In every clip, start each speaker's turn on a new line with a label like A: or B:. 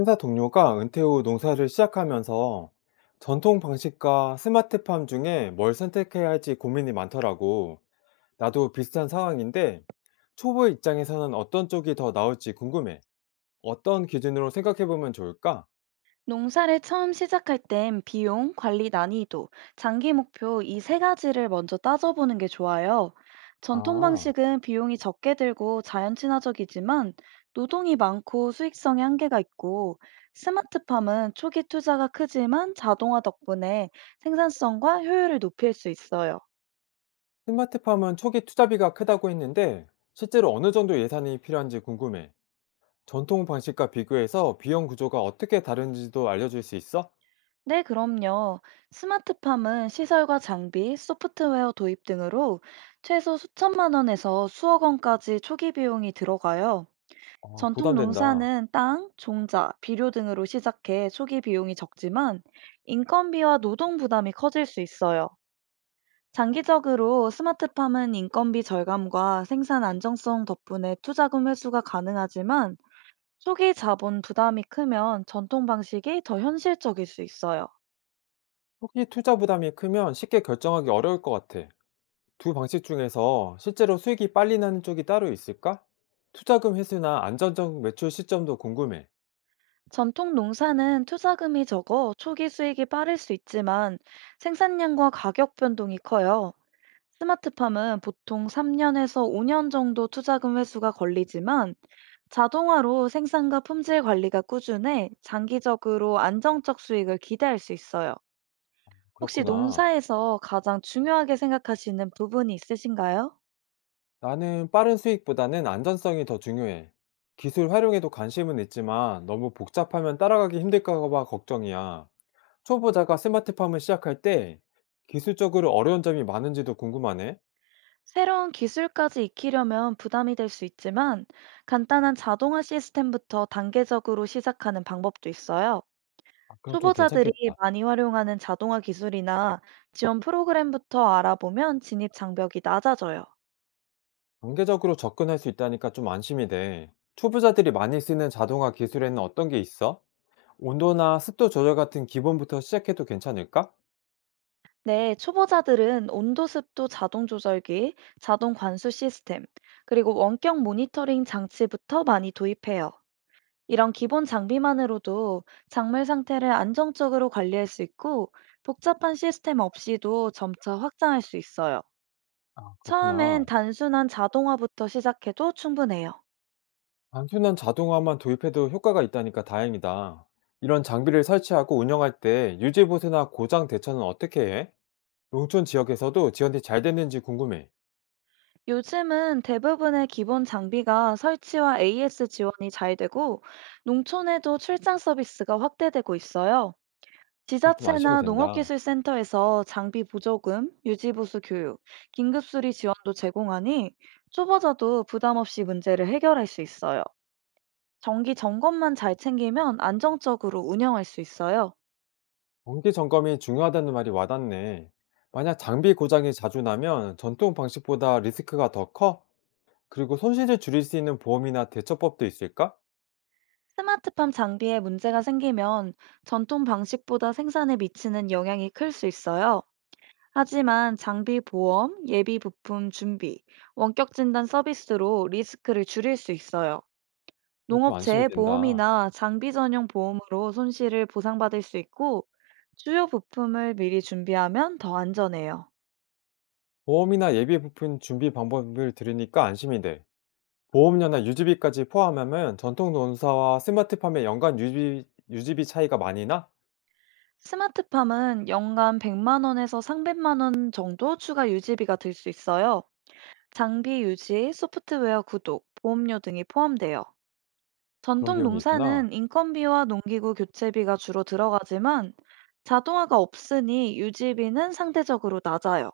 A: 회사 동료가 은퇴 후 농사를 시작하면서 전통 방식과 스마트팜 중에 뭘 선택해야 할지 고민이 많더라고. 나도 비슷한 상황인데 초보 입장에서는 어떤 쪽이 더 나을지 궁금해. 어떤 기준으로 생각해보면 좋을까?
B: 농사를 처음 시작할 땐 비용, 관리 난이도, 장기 목표 이 세 가지를 먼저 따져보는 게 좋아요. 전통
A: 아,
B: 방식은 비용이 적게 들고 자연 친화적이지만 노동이 많고 수익성에 한계가 있고, 스마트팜은 초기 투자가 크지만 자동화 덕분에 생산성과 효율을 높일 수 있어요.
A: 스마트팜은 초기 투자비가 크다고 했는데 실제로 어느 정도 예산이 필요한지 궁금해. 전통 방식과 비교해서 비용 구조가 어떻게 다른지도 알려줄 수 있어?
B: 네, 그럼요. 스마트팜은 시설과 장비, 소프트웨어 도입 등으로 최소 수천만 원에서 수억 원까지 초기 비용이 들어가요.
A: 아,
B: 전통
A: 부담된다.
B: 농사는 땅, 종자, 비료 등으로 시작해 초기 비용이 적지만 인건비와 노동 부담이 커질 수 있어요. 장기적으로 스마트팜은 인건비 절감과 생산 안정성 덕분에 투자금 회수가 가능하지만, 초기 자본 부담이 크면 전통 방식이 더 현실적일 수 있어요.
A: 초기 투자 부담이 크면 쉽게 결정하기 어려울 것 같아. 두 방식 중에서 실제로 수익이 빨리 나는 쪽이 따로 있을까? 투자금 회수나 안전적 매출 시점도 궁금해.
B: 전통 농사는 투자금이 적어 초기 수익이 빠를 수 있지만 생산량과 가격 변동이 커요. 스마트팜은 보통 3년에서 5년 정도 투자금 회수가 걸리지만, 자동화로 생산과 품질 관리가 꾸준해 장기적으로 안정적 수익을 기대할 수 있어요. 혹시
A: 그렇구나.
B: 농사에서 가장 중요하게 생각하시는 부분이 있으신가요?
A: 나는 빠른 수익보다는 안전성이 더 중요해. 기술 활용에도 관심은 있지만 너무 복잡하면 따라가기 힘들까 봐 걱정이야. 초보자가 스마트팜을 시작할 때 기술적으로 어려운 점이 많은지도 궁금하네.
B: 새로운 기술까지 익히려면 부담이 될 수 있지만, 간단한 자동화 시스템부터 단계적으로 시작하는 방법도 있어요.
A: 아, 그럼 좀
B: 초보자들이
A: 괜찮겠다.
B: 많이 활용하는 자동화 기술이나 지원 프로그램부터 알아보면 진입 장벽이 낮아져요.
A: 단계적으로 접근할 수 있다니까 좀 안심이 돼. 초보자들이 많이 쓰는 자동화 기술에는 어떤 게 있어? 온도나 습도 조절 같은 기본부터 시작해도 괜찮을까?
B: 네, 초보자들은 온도 습도 자동 조절기, 자동 관수 시스템, 그리고 원격 모니터링 장치부터 많이 도입해요. 이런 기본 장비만으로도 작물 상태를 안정적으로 관리할 수 있고, 복잡한 시스템 없이도 점차 확장할 수 있어요.
A: 아,
B: 처음엔
A: 그렇구나.
B: 단순한 자동화부터 시작해도 충분해요.
A: 단순한 자동화만 도입해도 효과가 있다니까 다행이다. 이런 장비를 설치하고 운영할 때 유지보수나 고장 대처는 어떻게 해? 농촌 지역에서도 지원이 잘 됐는지 궁금해.
B: 요즘은 대부분의 기본 장비가 설치와 AS 지원이 잘 되고, 농촌에도 출장 서비스가 확대되고 있어요.
A: 그건 좀 안심이
B: 지자체나
A: 된다.
B: 농업기술센터에서 장비 보조금, 유지보수 교육, 긴급수리 지원도 제공하니 초보자도 부담 없이 문제를 해결할 수 있어요. 정기 점검만 잘 챙기면 안정적으로 운영할 수 있어요.
A: 정기 점검이 중요하다는 말이 와닿네. 만약 장비 고장이 자주 나면 전통 방식보다 리스크가 더 커? 그리고 손실을 줄일 수 있는 보험이나 대처법도 있을까?
B: 스마트팜 장비에 문제가 생기면 전통 방식보다 생산에 미치는 영향이 클 수 있어요. 하지만 장비 보험, 예비 부품 준비, 원격 진단 서비스로 리스크를 줄일 수 있어요.
A: 그건 좀 안심이
B: 농업체의
A: 된다.
B: 보험이나 장비 전용 보험으로 손실을 보상받을 수 있고, 주요 부품을 미리 준비하면 더 안전해요.
A: 보험이나 예비 부품 준비 방법을 들으니까 안심이 돼. 보험료나 유지비까지 포함하면 전통 농사와 스마트 팜의 연간 유지비 차이가 많이 나?
B: 스마트팜은 연간 100만 원에서 300만 원 정도 추가 유지비가 들 수 있어요. 장비 유지, 소프트웨어 구독, 보험료 등이 포함돼요.
A: 그런
B: 전통
A: 비용이 있구나.
B: 농사는 인건비와 농기구 교체비가 주로 들어가지만, 자동화가 없으니 유지비는 상대적으로 낮아요.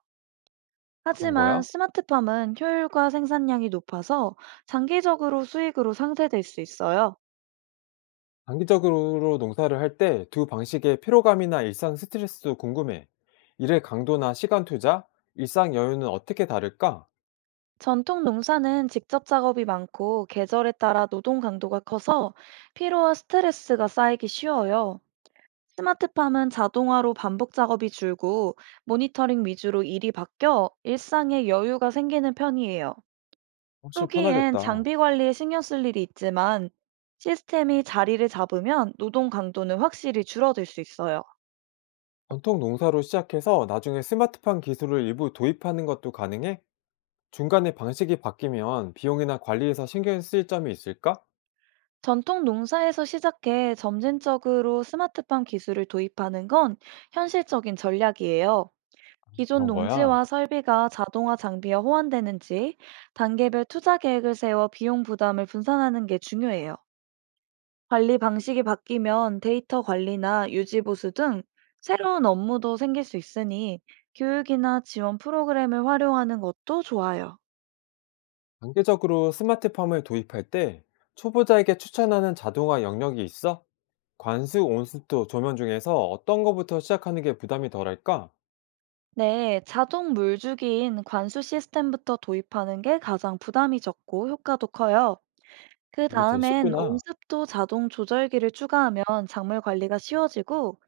A: 그런
B: 하지만
A: 거야?
B: 스마트팜은 효율과 생산량이 높아서 장기적으로 수익으로 상쇄될 수 있어요.
A: 장기적으로 농사를 할 때 두 방식의 피로감이나 일상 스트레스도 궁금해. 일의 강도나 시간 투자, 일상 여유는 어떻게 다를까?
B: 전통 농사는 직접 작업이 많고 계절에 따라 노동 강도가 커서 피로와 스트레스가 쌓이기 쉬워요. 스마트팜은 자동화로 반복 작업이 줄고 모니터링 위주로 일이 바뀌어 일상에 여유가 생기는 편이에요.
A: 훨씬
B: 초기엔
A: 편하겠다.
B: 장비 관리에 신경 쓸 일이 있지만, 시스템이 자리를 잡으면 노동 강도는 확실히 줄어들 수 있어요.
A: 전통 농사로 시작해서 나중에 스마트팜 기술을 일부 도입하는 것도 가능해? 중간에 방식이 바뀌면 비용이나 관리에서 신경 쓰일 점이 있을까?
B: 전통 농사에서 시작해 점진적으로 스마트팜 기술을 도입하는 건 현실적인 전략이에요. 기존
A: 그런 거야.
B: 농지와 설비가 자동화 장비와 호환되는지 단계별 투자 계획을 세워 비용 부담을 분산하는 게 중요해요. 관리 방식이 바뀌면 데이터 관리나 유지 보수 등 새로운 업무도 생길 수 있으니 교육이나 지원 프로그램을 활용하는 것도 좋아요.
A: 단계적으로 스마트팜을 도입할 때 초보자에게 추천하는 자동화 영역이 있어? 관수, 온수도, 조면 중에서 어떤 거부터 시작하는 게 부담이 덜할까?
B: 네, 자동 물주기인 관수 시스템부터 도입하는 게 가장 부담이 적고 효과도 커요. 그
A: 이게 제일
B: 다음엔
A: 쉽구나.
B: 온습도 자동 조절기를 추가하면 작물 관리가 쉬워지고,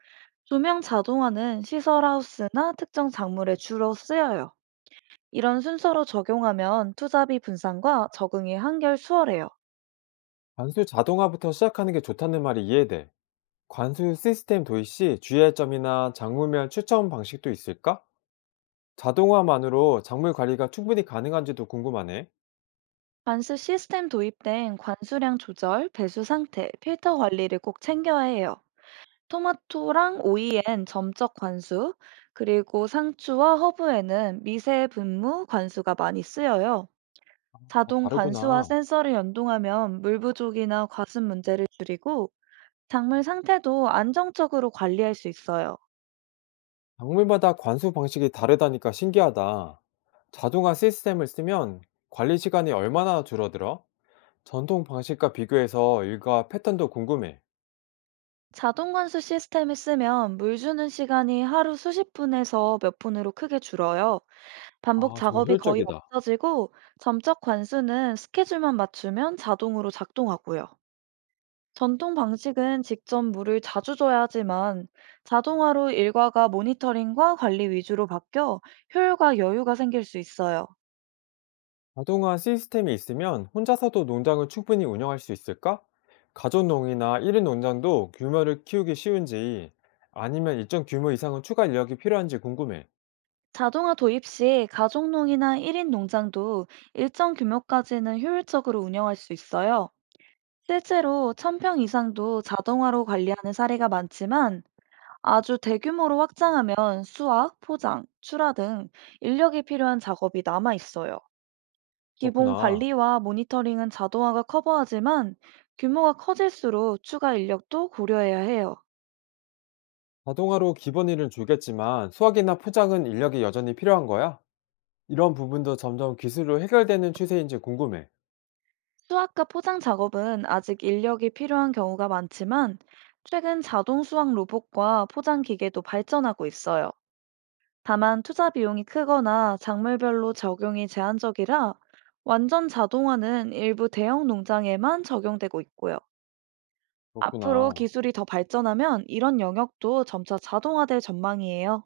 B: 조명 자동화는 시설 하우스나 특정 작물에 주로 쓰여요. 이런 순서로 적용하면 투자비 분산과 적응이 한결 수월해요.
A: 관수 자동화부터 시작하는 게 좋다는 말이 이해돼. 관수 시스템 도입 시 주의할 점이나 작물별 추천 방식도 있을까? 자동화만으로 작물 관리가 충분히 가능한지도 궁금하네.
B: 관수 시스템 도입된 관수량 조절, 배수 상태, 필터 관리를 꼭 챙겨야 해요. 토마토랑 오이엔 점적 관수, 그리고 상추와 허브에는 미세 분무 관수가 많이 쓰여요.
A: 다
B: 자동 관수와
A: 다르구나.
B: 센서를 연동하면 물 부족이나 과습 문제를 줄이고 작물 상태도 안정적으로 관리할 수 있어요.
A: 작물마다 관수 방식이 다르다니까 신기하다. 자동화 시스템을 쓰면 관리 시간이 얼마나 줄어들어? 전통 방식과 비교해서 일과 패턴도 궁금해.
B: 자동 관수 시스템을 쓰면 물 주는 시간이 하루 수십 분에서 몇 분으로 크게 줄어요. 반복
A: 아, 정말
B: 작업이 거의
A: 효율적이다.
B: 없어지고, 점적 관수는 스케줄만 맞추면 자동으로 작동하고요. 전통 방식은 직접 물을 자주 줘야 하지만 자동화로 일과가 모니터링과 관리 위주로 바뀌어 효율과 여유가 생길 수 있어요.
A: 자동화 시스템이 있으면 혼자서도 농장을 충분히 운영할 수 있을까? 가족 농이나 1인 농장도 규모를 키우기 쉬운지 아니면 일정 규모 이상은 추가 인력이 필요한지 궁금해.
B: 자동화 도입 시 가족농이나 1인 농장도 일정 규모까지는 효율적으로 운영할 수 있어요. 실제로 천평 이상도 자동화로 관리하는 사례가 많지만, 아주 대규모로 확장하면 수확, 포장, 출하 등 인력이 필요한 작업이 남아 있어요. 기본
A: 그렇구나.
B: 관리와 모니터링은 자동화가 커버하지만 규모가 커질수록 추가 인력도 고려해야 해요.
A: 자동화로 기본 일은 줄겠지만 수확이나 포장은 인력이 여전히 필요한 거야? 이런 부분도 점점 기술로 해결되는 추세인지 궁금해.
B: 수확과 포장 작업은 아직 인력이 필요한 경우가 많지만, 최근 자동 수확 로봇과 포장 기계도 발전하고 있어요. 다만 투자 비용이 크거나 작물별로 적용이 제한적이라 완전 자동화는 일부 대형 농장에만 적용되고 있고요. 앞으로
A: 그렇구나.
B: 기술이 더 발전하면 이런 영역도 점차 자동화될 전망이에요.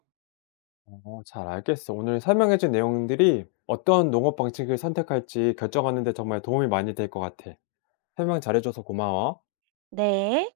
A: 어, 잘 알겠어. 오늘 설명해준 내용들이 어떤 농업 방식을 선택할지 결정하는 데 정말 도움이 많이 될 것 같아. 설명 잘해줘서 고마워.
B: 네.